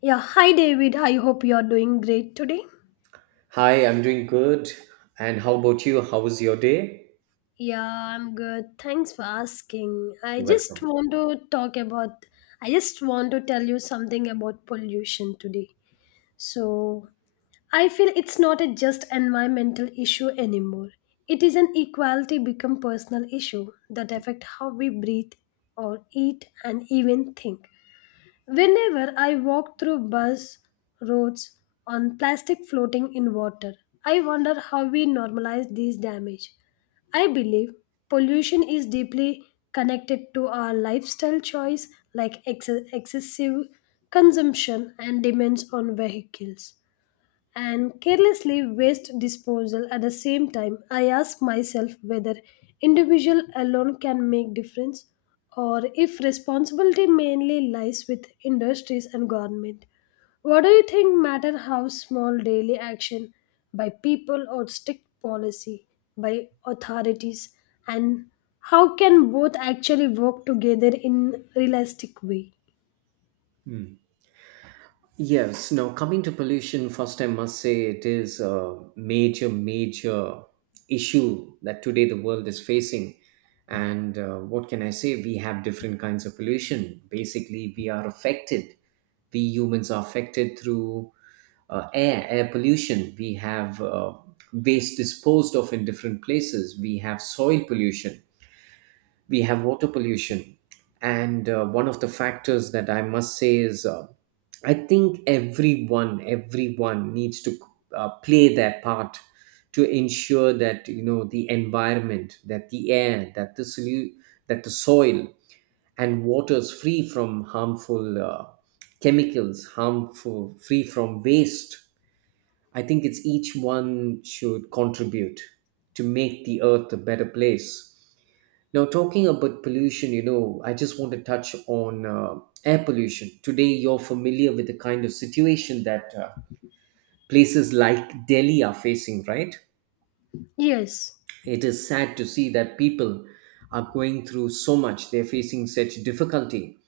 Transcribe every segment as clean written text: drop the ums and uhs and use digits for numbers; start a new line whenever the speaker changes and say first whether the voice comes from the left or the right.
left: Yeah, hi David. I hope you're doing great today.
right: Hi, I'm doing good. And how about you? How was your day?
left: Yeah, I'm good. Thanks for asking. I
right: You're
left: just
right: welcome.
left: want to talk about, I just want to tell you something about pollution today. So, I feel it's not a just environmental issue anymore. It is an equality become personal issue that affect how we breathe or eat and even think. Whenever I walk through bus roads on plastic floating in water, I wonder how we normalize these damage. I believe pollution is deeply connected to our lifestyle choice like excessive consumption and demands on vehicles and carelessly waste disposal. At the same time I ask myself whether individual alone can make difference, or if responsibility mainly lies with industries and government. What do you think matter how small daily action by people or strict policy by authorities, and how can both actually work together in realistic way?
right: Hmm. Yes, now coming to pollution, first I must say it is a major, major issue that today the world is facing. And what can I say? We have different kinds of pollution. Basically, we are affected. We humans are affected through air pollution. We have waste disposed of in different places. We have soil pollution, we have water pollution. And one of the factors that I must say is I think everyone needs to play their part to ensure that you know the environment, that the air, that the that the soil and water is free from harmful chemicals, harmful, free from waste. I think it's each one should contribute to make the earth a better place. Now, talking about pollution, you know, I just want to touch on air pollution. Today, you're familiar with the kind of situation that places like Delhi are facing, right?
left: Yes.
right: It is sad to see that people are going through so much, they're facing such difficulty.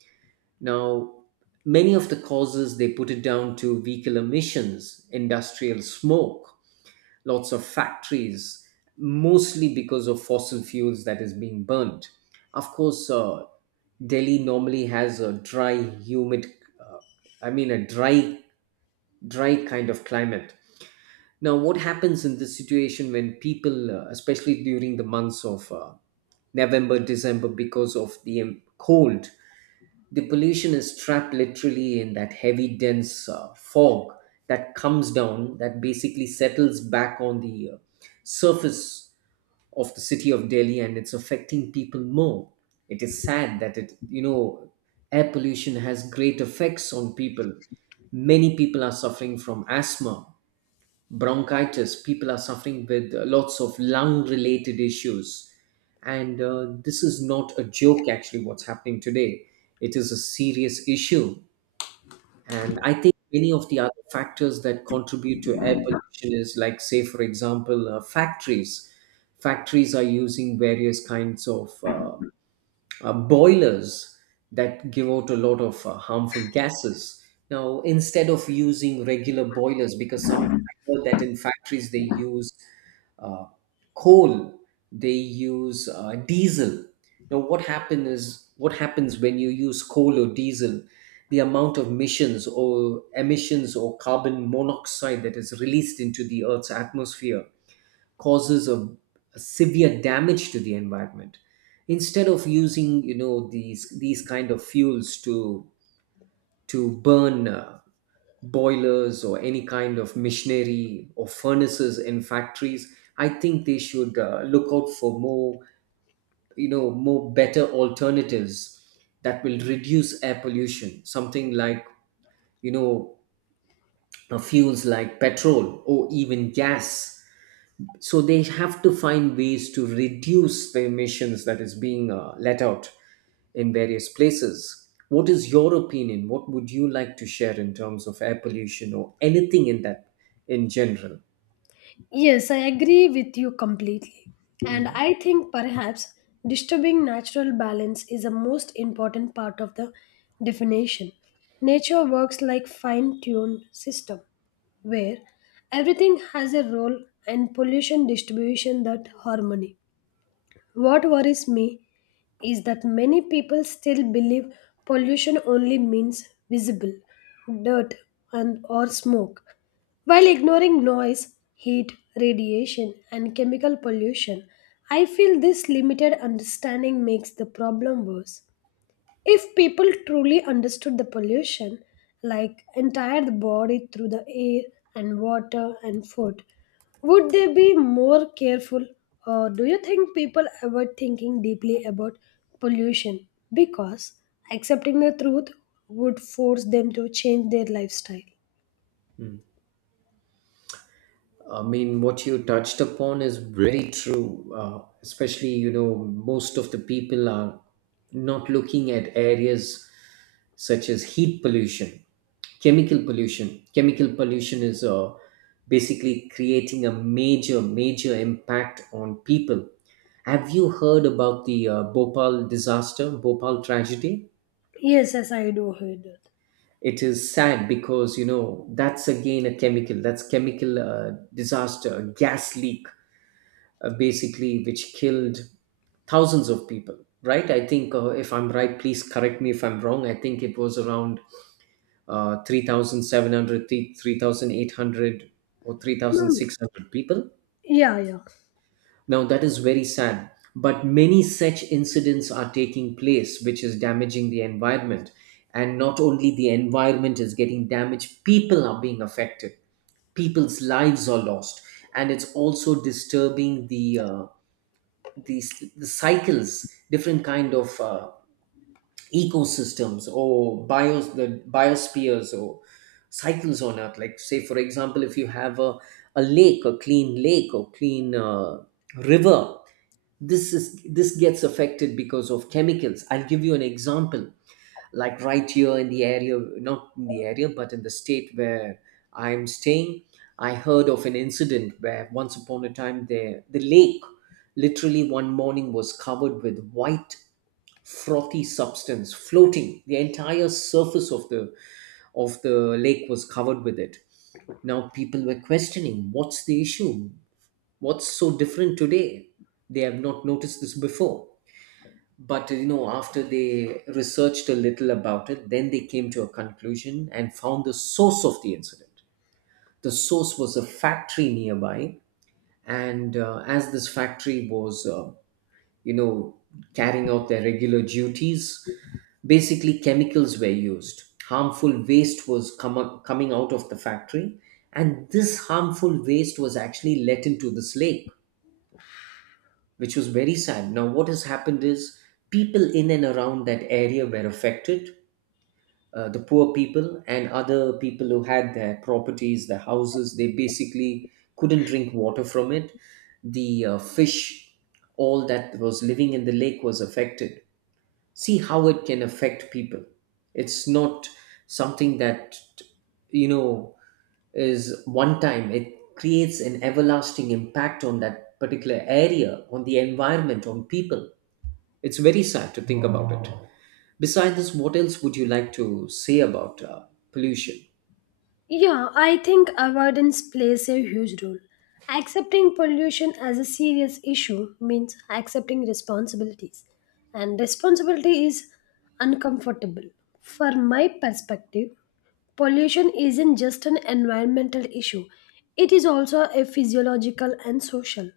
right: Now, many of the causes they put it down to vehicle emissions, industrial smoke, lots of factories, mostly because of fossil fuels that is being burnt. Of course, Delhi normally has a dry, humid, uh, I mean, a dry kind of climate. Now, what happens in this situation when people, especially during the months of November, December, because of the cold, the pollution is trapped literally in that heavy, dense fog that comes down, that basically settles back on the surface of the city of Delhi, and it's affecting people more. It is sad that it. Air pollution has great effects on people. Many people are suffering from asthma, bronchitis. People are suffering with lots of lung related issues. And this is not a joke, actually, what's happening today. It is a serious issue. And I think many of the other factors that contribute to air pollution is, like, say, for example, factories. Factories are using various kinds of boilers that give out a lot of harmful gases. Now, instead of using regular boilers, because some I heard that in factories they use uh, coal, they use diesel. Now, what happens when you use coal or diesel? The amount of emissions or carbon monoxide that is released into the Earth's atmosphere causes a severe damage to the environment. Instead of using you know these kind of fuels to burn boilers or any kind of machinery or furnaces in factories, I think they should look out for more, you know, more better alternatives that will reduce air pollution, something like, you know, fuels like petrol or even gas. So they have to find ways to reduce the emissions that is being let out in various places. What is your opinion? What would you like to share in terms of air pollution or anything in that, in general?
left: Yes, I agree with you completely. And
right: Mhm.
left: I think perhaps disturbing natural balance is a most important part of the definition. Nature works like fine-tuned system where everything has a role and pollution distribution that harmony. What worries me is that many people still believe pollution only means visible dirt and or smoke, while ignoring noise, heat, radiation and chemical pollution. I feel this limited understanding makes the problem worse. If people truly understood the pollution, like entire the body through the air and water and food, would they be more careful? Or do you think people ever thinking deeply about pollution? Because accepting the truth would force them to change their lifestyle.
right: I mean, what you touched upon is very true. Especially, you know, most of the people are not looking at areas such as heat pollution, chemical pollution. Chemical pollution is basically creating a major, major impact on people. Have you heard about the Bhopal disaster, Bhopal tragedy?
left: Yes, yes, I do hear that.
right: It is sad because, you know, that's again a chemical, that's chemical disaster, a gas leak, basically which killed thousands of people, right? I think if I'm right, please correct me if I'm wrong, I think it was around 3700 or
left: Hmm.
right: 3600 people.
left: Yeah, yeah.
right: Now that is very sad, but many such incidents are taking place which is damaging the environment, and not only the environment is getting damaged, people are being affected, people's lives are lost, and it's also disturbing the the cycles, different kind of ecosystems, or bios the biospheres, or cycles on earth. Like, say, for example, if you have a lake, a clean lake, or clean river, this gets affected because of chemicals. I'll give you an example. Like right here in the area, not in the area, but in the state where I'm staying, I heard of an incident where once upon a time the lake literally one morning was covered with white frothy substance floating. The entire surface of the lake was covered with it. Now people were questioning, what's the issue? What's so different today? They have not noticed this before, but you know after they researched a little about it, then they came to a conclusion and found the source of the incident. The source was a factory nearby, and as this factory was you know carrying out their regular duties, basically chemicals were used, harmful waste was coming out of the factory, and this harmful waste was actually let into this lake, which was very sad. Now, what has happened is people in and around that area were affected. The poor people and other people who had their properties, their houses, they basically couldn't drink water from it. The fish, all that was living in the lake was affected. See how it can affect people. It's not something that, you know, is one time. It creates an everlasting impact on that particular area, on the environment, on people. It's very sad to think about it. Besides this, what else would you like to say about pollution?
left: Yeah, I think avoidance plays a huge role. Accepting pollution as a serious issue means accepting responsibilities, and responsibility is uncomfortable. From my perspective, pollution isn't just an environmental issue, it is also a physiological and social.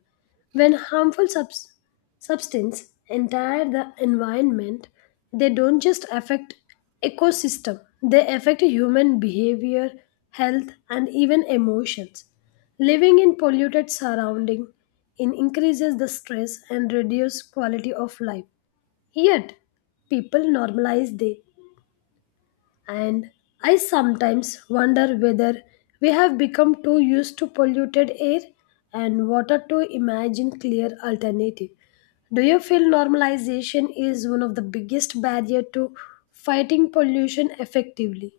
left: When harmful substance entire the environment, they don't just affect ecosystem, they affect human behavior, health and even emotions. Living in polluted surrounding in increases the stress and reduce quality of life. Yet people normalize they, and I sometimes wonder whether we have become too used to polluted air and water to imagine clear alternative. Do you feel normalization is one of the biggest barrier to fighting pollution effectively?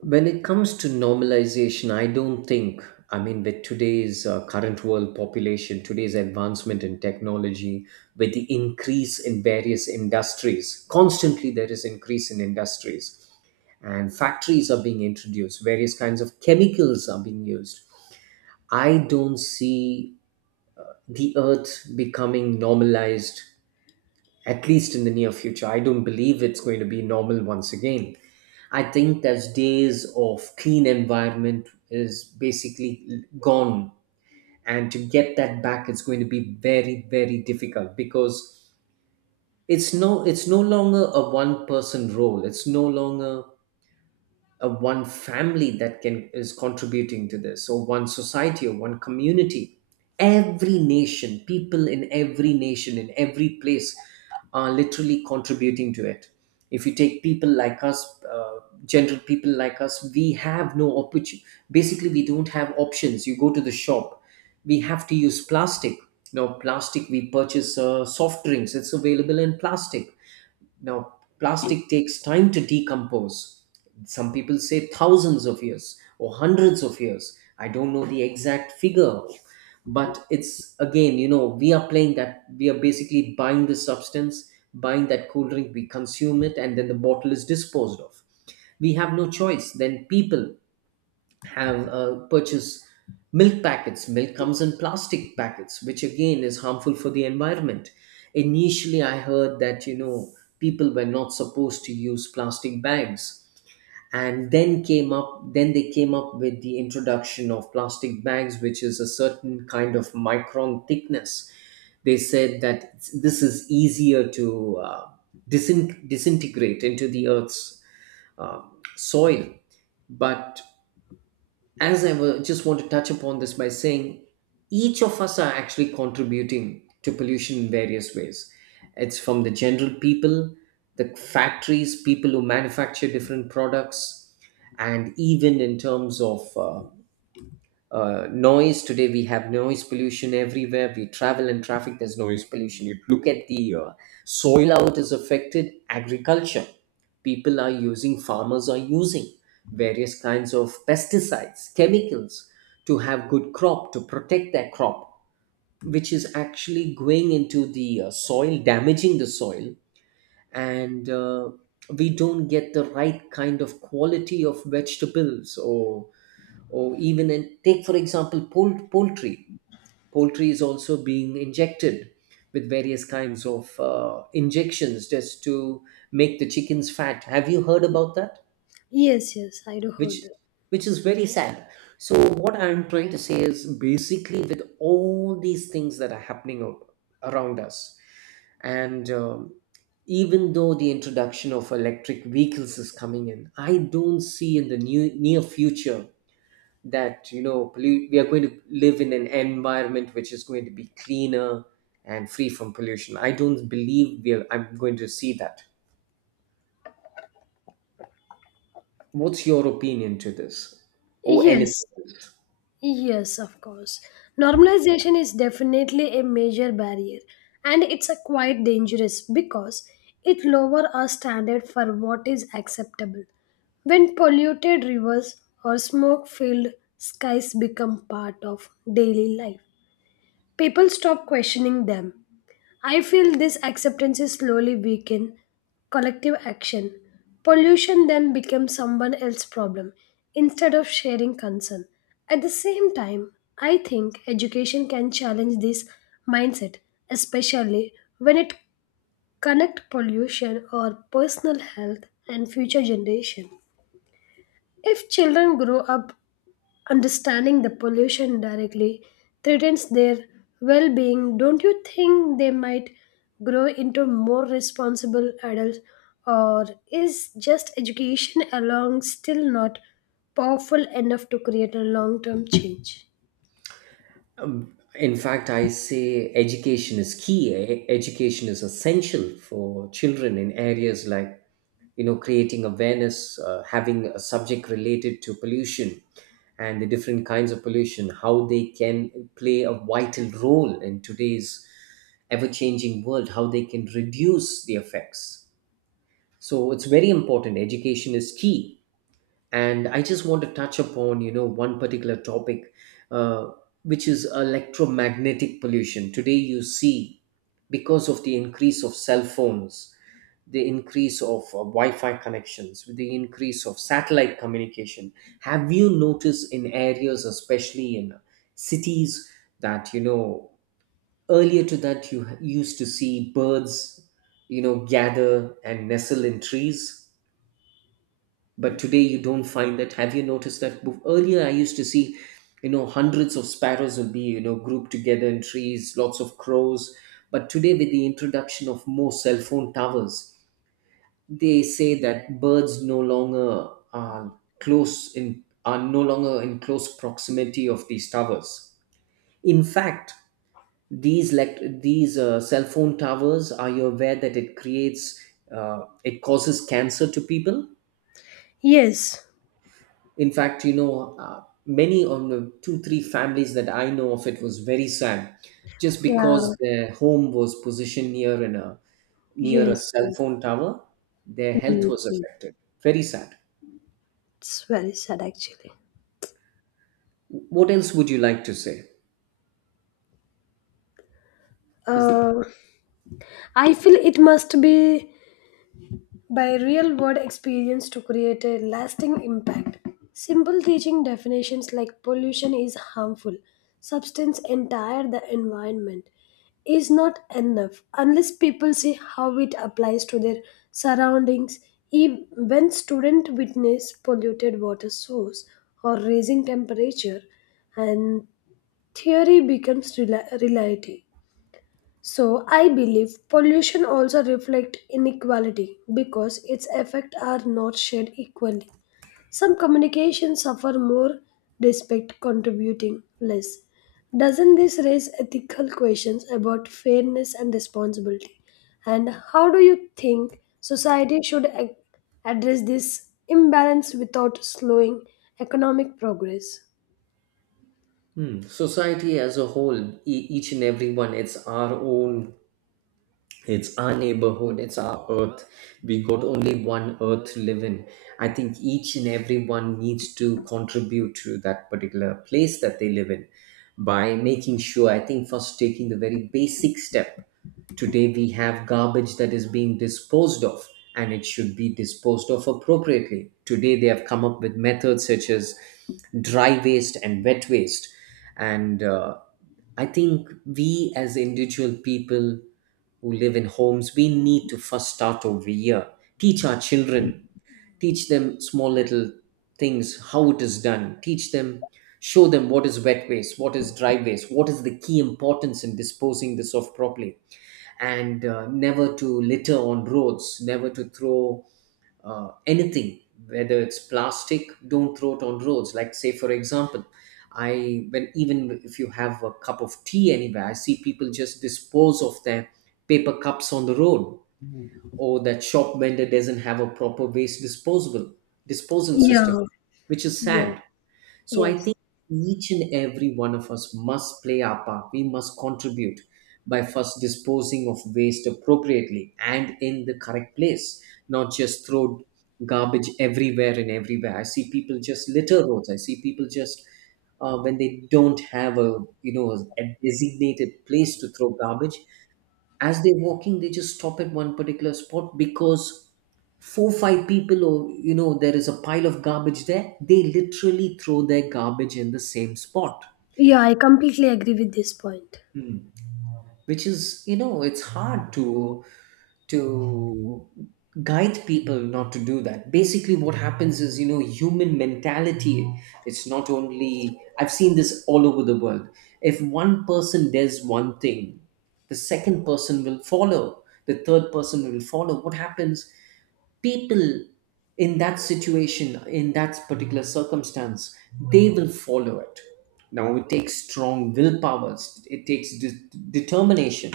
right: When it comes to normalization, I don't think, I mean, with today's current world population, today's advancement in technology, with the increase in various industries, constantly there is increase in industries and factories are being introduced, various kinds of chemicals are being used. I don't see the earth becoming normalized, at least in the near future. I don't believe it's going to be normal once again. I think those days of clean environment is basically gone. And to get that back, it's going to be very, very difficult because it's no longer a one person role. It's no longer one family that can is contributing to this, or one society or one community. Every nation, people in every nation, in every place are literally contributing to it. If you take people like us, general people like us, we have no opportunity. Basically we don't have options. You go to the shop, we have to use plastic. Now plastic, we purchase soft drinks, it's available in plastic. Now, plastic takes time to decompose. Some people say thousands of years or hundreds of years. I don't know the exact figure, but it's again, you know, we are playing that, we are basically buying the substance, buying that cool drink, we consume it, and then the bottle is disposed of. We have no choice. Then people have purchase milk packets. Milk comes in plastic packets, which again is harmful for the environment. Initially, I heard that you know people were not supposed to use plastic bags, and then they came up with the introduction of plastic bags, which is a certain kind of micron thickness. They said that this is easier to disintegrate into the earth's uh, soil. But as I just want to touch upon this by saying each of us are actually contributing to pollution in various ways. It's from the general people, the factories, people who manufacture different products, and even in terms of noise. Today we have noise pollution everywhere. We travel in traffic, there's noise pollution. You look at the soil, how it is affected. Agriculture, people are using farmers are using various kinds of pesticides, chemicals, to have good crop, to protect their crop, which is actually going into the soil, damaging the soil. And we don't get the right kind of quality of vegetables, or even in, take for example, poultry. Poultry is also being injected with various kinds of injections just to make the chickens fat. Have you heard about that?
left: Yes, yes, I do heard
right: which
left: that.
right: which is very sad. So what I'm trying to say is basically with all these things that are happening around us, and even though the introduction of electric vehicles is coming in, I don't see in the new, near future that you know we are going to live in an environment which is going to be cleaner and free from pollution. I don't believe we are, I'm going to see that. What's your opinion to this, or anything
left: Yes.
right: else?
left: Yes, of course. Normalization is definitely a major barrier, and it's a quite dangerous because it lowers our standard for what is acceptable. When polluted rivers or smoke-filled skies become part of daily life, people stop questioning them. I feel this acceptance is slowly weaken collective action. Pollution then becomes someone else's problem instead of sharing concern. At the same time, I think education can challenge this mindset, especially when it connect pollution or personal health and future generation. If children grow up understanding the pollution directly threatens their well being, don't you think they might grow into more responsible adults? Or is just education alone still not powerful enough to create a long term change?
right: In fact, I say education is key. Education is essential for children in areas like creating awareness, having a subject related to pollution, and the different kinds of pollution, how they can play a vital role in today's ever changing world, how they can reduce the effects. So it's very important. Education is key, and I just want to touch upon, one particular topic, uh, which is electromagnetic pollution. Today you see, because of the increase of cell phones, the increase of wi-fi connections, with the increase of satellite communication, have you noticed in areas, especially in cities, that earlier to that you used to see birds, gather and nestle in trees, but today you don't find that? Have you noticed that? Earlier I used to see, hundreds of sparrows would be, grouped together in trees, lots of crows. But today, with the introduction of more cell phone towers, they say that birds no longer are close in, are no longer in close proximity of these towers. In fact, these cell phone towers, are you aware that it creates, it causes cancer to people?
left: Yes.
right: In fact, many on the two, three families that I know of, it was very sad, just
left: Yeah.
right: because their home was positioned near in a near a
left: Yes.
right: cell phone tower. Their health
left: Yes.
right: was
left: Yes.
right: affected. Very sad.
left: It's very sad actually.
right: What else would you like to say? Is
left: Uh, I feel it must be by real world experience to create a lasting impact. Simple teaching definitions like pollution is harmful, substance entire the environment, is not enough unless people see how it applies to their surroundings. When students witness polluted water source or raising temperature, and theory becomes reality. So I believe pollution also reflect inequality because its effects are not shared equally. Some communications suffer more, respect contributing less. Doesn't this raise ethical questions about fairness and responsibility? And how do you think society should address this imbalance without slowing economic progress?
right: Hmm, society as a whole, each and everyone, it's our own, it's our neighborhood, it's our earth. We got only one earth to live in. I think each and everyone needs to contribute to that particular place that they live in by making sure, I think, first taking the very basic step. Today we have garbage that is being disposed of, and it should be disposed of appropriately. Today they have come up with methods such as dry waste and wet waste. And I think we as individual people who live in homes, we need to first start over here. Teach our children, teach them small little things, how it is done. Teach them, show them what is wet waste, what is dry waste, what is the key importance in disposing this off properly. And never to litter on roads, never to throw anything, whether it's plastic. Don't throw it on roads. Like, say, for example, I when even if you have a cup of tea anywhere, I see people just dispose of their paper cups on the road, or that shop vendor doesn't have a proper waste disposable disposal system, which is
left: Yeah.
right: sad. So I
left: Yes.
right: think each and every one of us must play our part. We must contribute by first disposing of waste appropriately and in the correct place, not just throw garbage everywhere and everywhere. I see people just litter roads. I see people just, when they don't have, a a designated place to throw garbage, as they're walking they just stop at one particular spot, because four five people, or there is a pile of garbage there, they literally throw their garbage in the same spot.
left: Yeah, I completely agree with this point.
right: Hmm. Which is, it's hard to to guide people not to do that. Basically what happens is, human mentality, it's not only, I've seen this all over the world, if one person does one thing, the second person will follow, the third person will follow. What happens, people in that situation, in that particular circumstance, they will follow it. Now it takes strong willpower, it takes determination,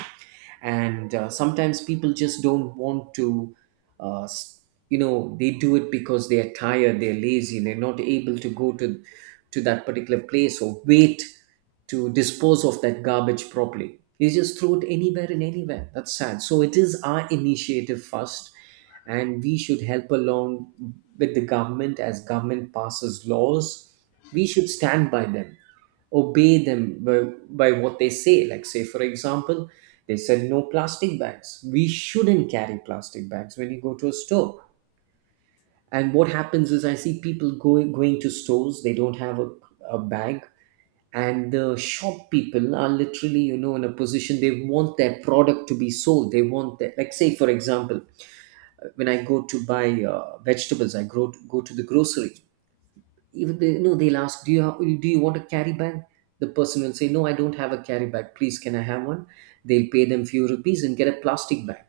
right: and sometimes people just don't want to, uh, s- they do it because they are tired, they're lazy, they're not able to go to that particular place or wait to dispose of that garbage properly. They just throw it anywhere and anywhere. That's sad. So it is our initiative first, and we should help along with the government. As government passes laws, we should stand by them, obey them by what they say. Like, say, for example, they said no plastic bags. We shouldn't carry plastic bags when you go to a store. And what happens is, I see people going to stores. They don't have a bag, and the shop people are literally, you know, in a position. They want their product to be sold. They want their, like, say, for example, when I go to buy, vegetables, I grow go to the grocery, even they, no, they'll ask, do you have, do you want a carry bag? The person will say, no, I don't have a carry bag, please can I have one? They'll pay them few rupees and get a plastic bag.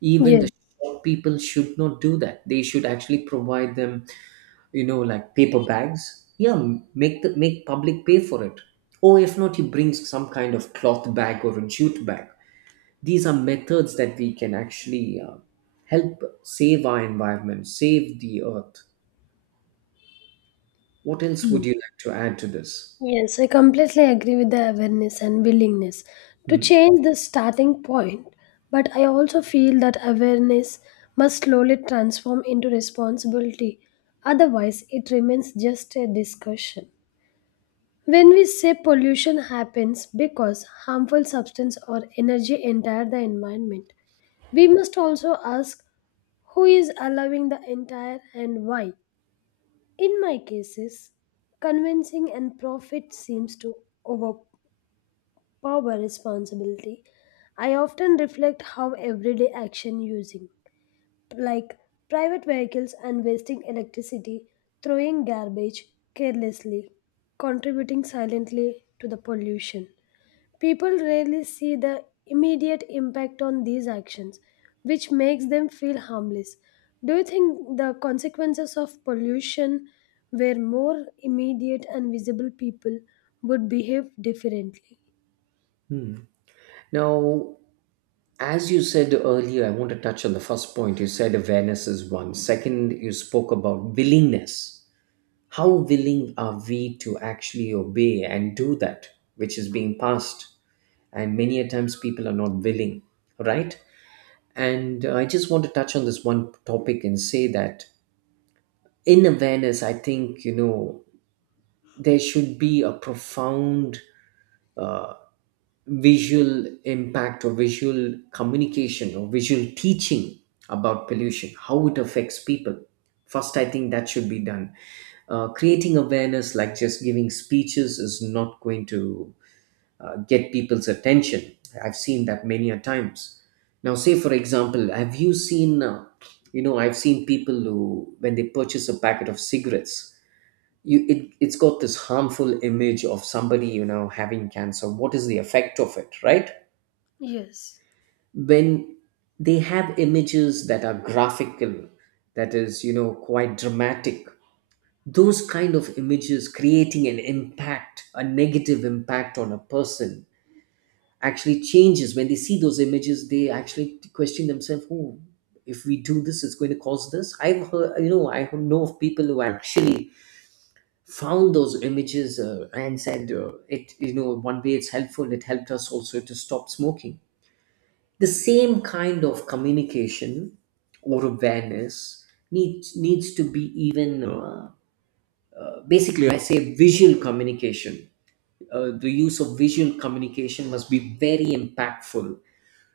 right: Even
left: Yes.
right: the shop people should not do that. They should actually provide them, you know, like paper bags. Yeah, make the make public pay for it, or if not, you bring some kind of cloth bag or a jute bag. These are methods that we can actually, help save our environment, save the earth. What else
left: Yeah.
right: would you like to add to this?
left: Yes, I completely agree with the awareness and willingness to
right: Hmm.
left: change the starting point, but I also feel that awareness must slowly transform into responsibility, otherwise, it remains just a discussion. When we say pollution happens because harmful substance or energy enter the environment, we must also ask who is allowing the entire and why. In my cases, convincing and profit seems to overpower Power responsibility. I often reflect how everyday action using, like private vehicles and wasting electricity, throwing garbage carelessly, contributing silently to the pollution. People rarely see the immediate impact on these actions, which makes them feel harmless. Do you think the consequences of pollution were more immediate and visible people would behave differently?
right: Hmm. Now, as you said earlier, I want to touch on the first point. You said awareness is one. Second, you spoke about willingness. How willing are we to actually obey and do that which is being passed? And many a times people are not willing, right? And I just want to touch on this one topic and say that in awareness, I think, you know, there should be a profound uh, visual impact, or visual communication, or visual teaching about pollution, how it affects people. First, I think that should be done. Creating awareness, like just giving speeches, is not going to, get people's attention. I've seen that many a times. Now, say for example, have you seen? You know, I've seen people who, when they purchase a packet of cigarettes, you it, it's got this harmful image of somebody, you know, having cancer. What is the effect of it, right?
left: Yes.
right: When they have images that are graphical, that is, you know, quite dramatic, those kind of images creating an impact, a negative impact on a person, actually changes. When they see those images, they actually question themselves, oh, if we do this, it's going to cause this. I've heard, you know, I know of people who actually found those images, and said, it, you know, one way it's helpful, it helped us also to stop smoking. The same kind of communication or awareness needs to be even, basically I say visual communication, the use of visual communication must be very impactful,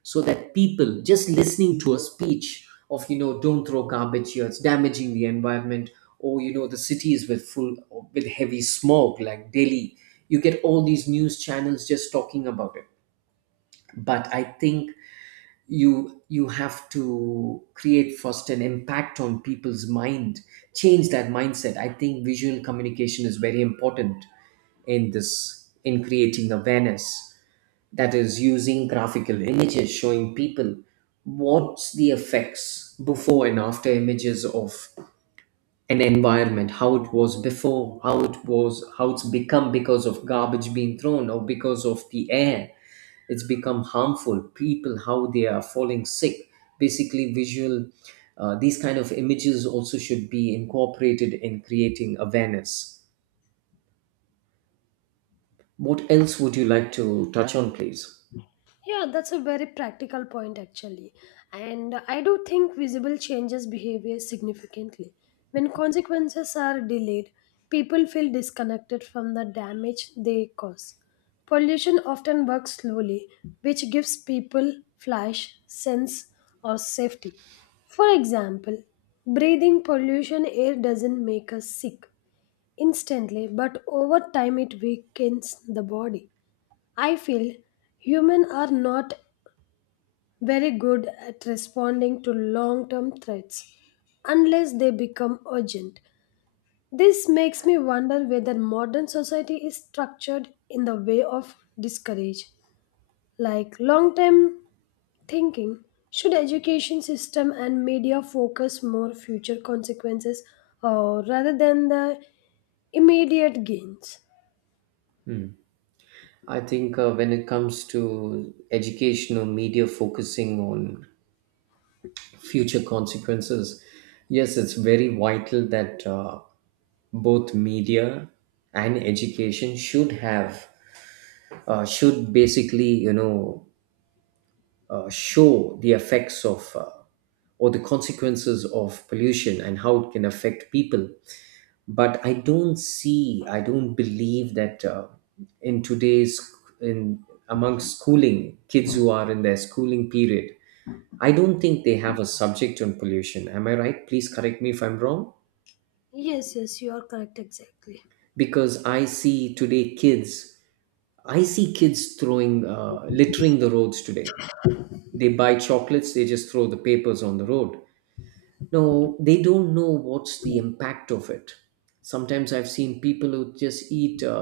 right: so that people just listening to a speech of, you know, don't throw garbage here, it's damaging the environment. Or, you know, the cities with full, with heavy smog like Delhi, you get all these news channels just talking about it. But I think you have to create first an impact on people's mind, change that mindset. I think visual communication is very important in this, in creating awareness, that is using graphical images showing people what's the effects, before and after images of an environment, how it was before, how it was, how it's become because of garbage being thrown, or because of the air it's become harmful, people how they are falling sick. Basically visual, these kind of images also should be incorporated in creating awareness. What else would you like to touch on, please?
left: Yeah, that's a very practical point actually. And I do think visible changes behavior significantly. When consequences are delayed, people feel disconnected from the damage they cause. Pollution often works slowly, which gives people flash, sense, or safety. For example, breathing pollution air doesn't make us sick instantly, but over time it weakens the body. I feel humans are not very good at responding to long term threats unless they become urgent. This makes me wonder whether modern society is structured in the way of discourage, like long term thinking. Should education system and media focus more future consequences, rather than the immediate gains?
right: I think, when it comes to educational media focusing on future consequences, yes, it's very vital that, both media and education should have, should basically, you know, show the effects of, or the consequences of pollution and how it can affect people. But I don't see, I don't believe that, in today's, in among schooling kids who are in their schooling period, I don't think they have a subject on pollution. Am I right? Please correct me if I'm wrong.
left: Yes, yes, you are correct exactly.
right: Because I see today kids, I see kids throwing, littering the roads today. They buy chocolates, they just throw the papers on the road. No, they don't know what's the impact of it. Sometimes I've seen people who just eat, uh,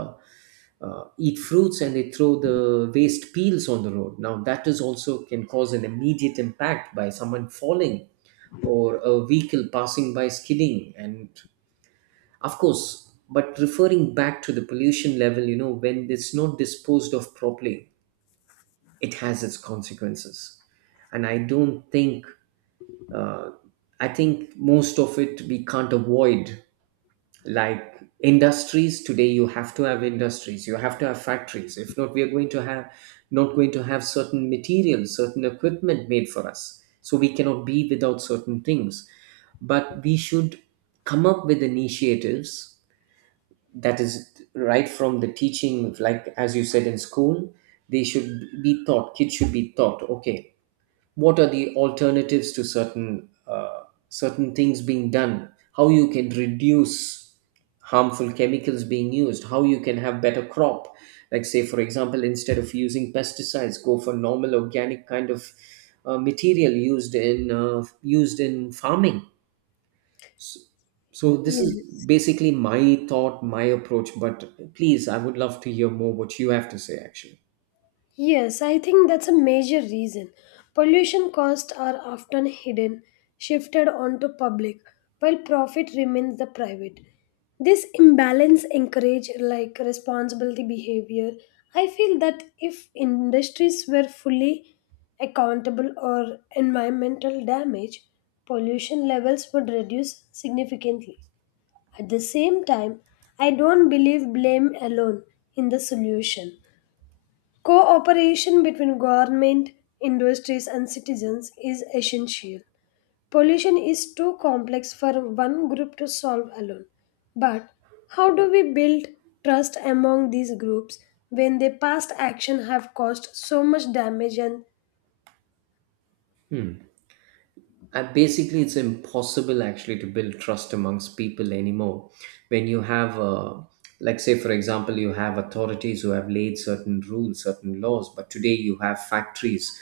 right: uh, eat fruits and they throw the waste peels on the road. Now that is also can cause an immediate impact by someone falling, or a vehicle passing by skidding and, of course. But referring back to the pollution level, you know, when it's not disposed of properly, it has its consequences. And I don't think, uh, I think most of it we can't avoid. Like industries today, you have to have industries, you have to have factories. If not, we are going to have not going to have certain materials, certain equipment made for us. So we cannot be without certain things. But we should come up with initiatives, that is right from the teaching, like as you said in school, they should be taught. Kids should be taught. Okay, what are the alternatives to certain, certain things being done, how you can reduce harmful chemicals being used, how you can have better crop. Like say for example, instead of using pesticides, go for normal organic kind of, material used in, used in farming. so, so this is
left: Yes.
right: basically my thought, my approach, but please, I would love to hear more what you have to say actually.
left: Yes, I think that's a major reason. Pollution costs are often hidden, shifted onto public, while profit remains the private. This imbalance encourage like responsibility behavior. I feel that if industries were fully accountable or environmental damage, pollution levels would reduce significantly. At the same time, I don't believe blame alone in the solution. Cooperation between government, industries, and citizens is essential. Pollution is too complex for one group to solve alone. But how do we build trust among these groups when their past action have caused so much damage and
right: Hmm. And basically, it's impossible actually to build trust amongst people anymore. When you have, like, say, for example, you have authorities who have laid certain rules, certain laws, but today you have factories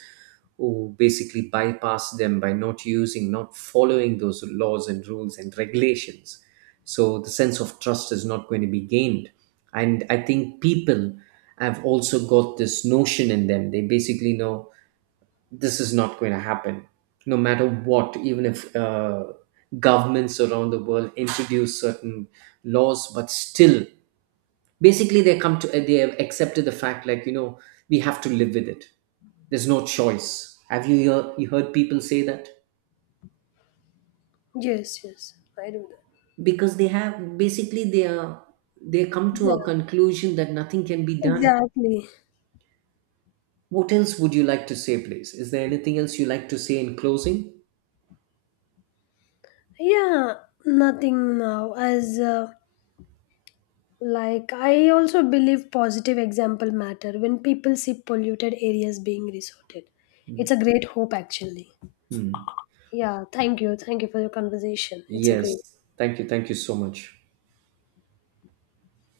right: who basically bypass them by not using, not following those laws and rules and regulations. So the sense of trust is not going to be gained. And I think people have also got this notion in them. They basically know this is not going to happen, no matter what. Even if, governments around the world introduce certain laws, but still, basically they come to, they have accepted the fact, like, you know, we have to live with it, there's no choice. Have you you heard people say that?
left: yes, yes, I do that.
right: Because they have basically, they are, they come to
left: Yeah,
right: a conclusion that nothing can be done.
left: exactly.
right: What else would you like to say, please? Is there anything else you like to say in closing?
left: Yeah, nothing now as like, I also believe positive example matter when people see polluted areas being resorted. It's a great hope, actually.
right: Hmm.
left: Yeah, thank you. Thank you for your conversation. It's a great.
right: Yes, thank you, thank you so much.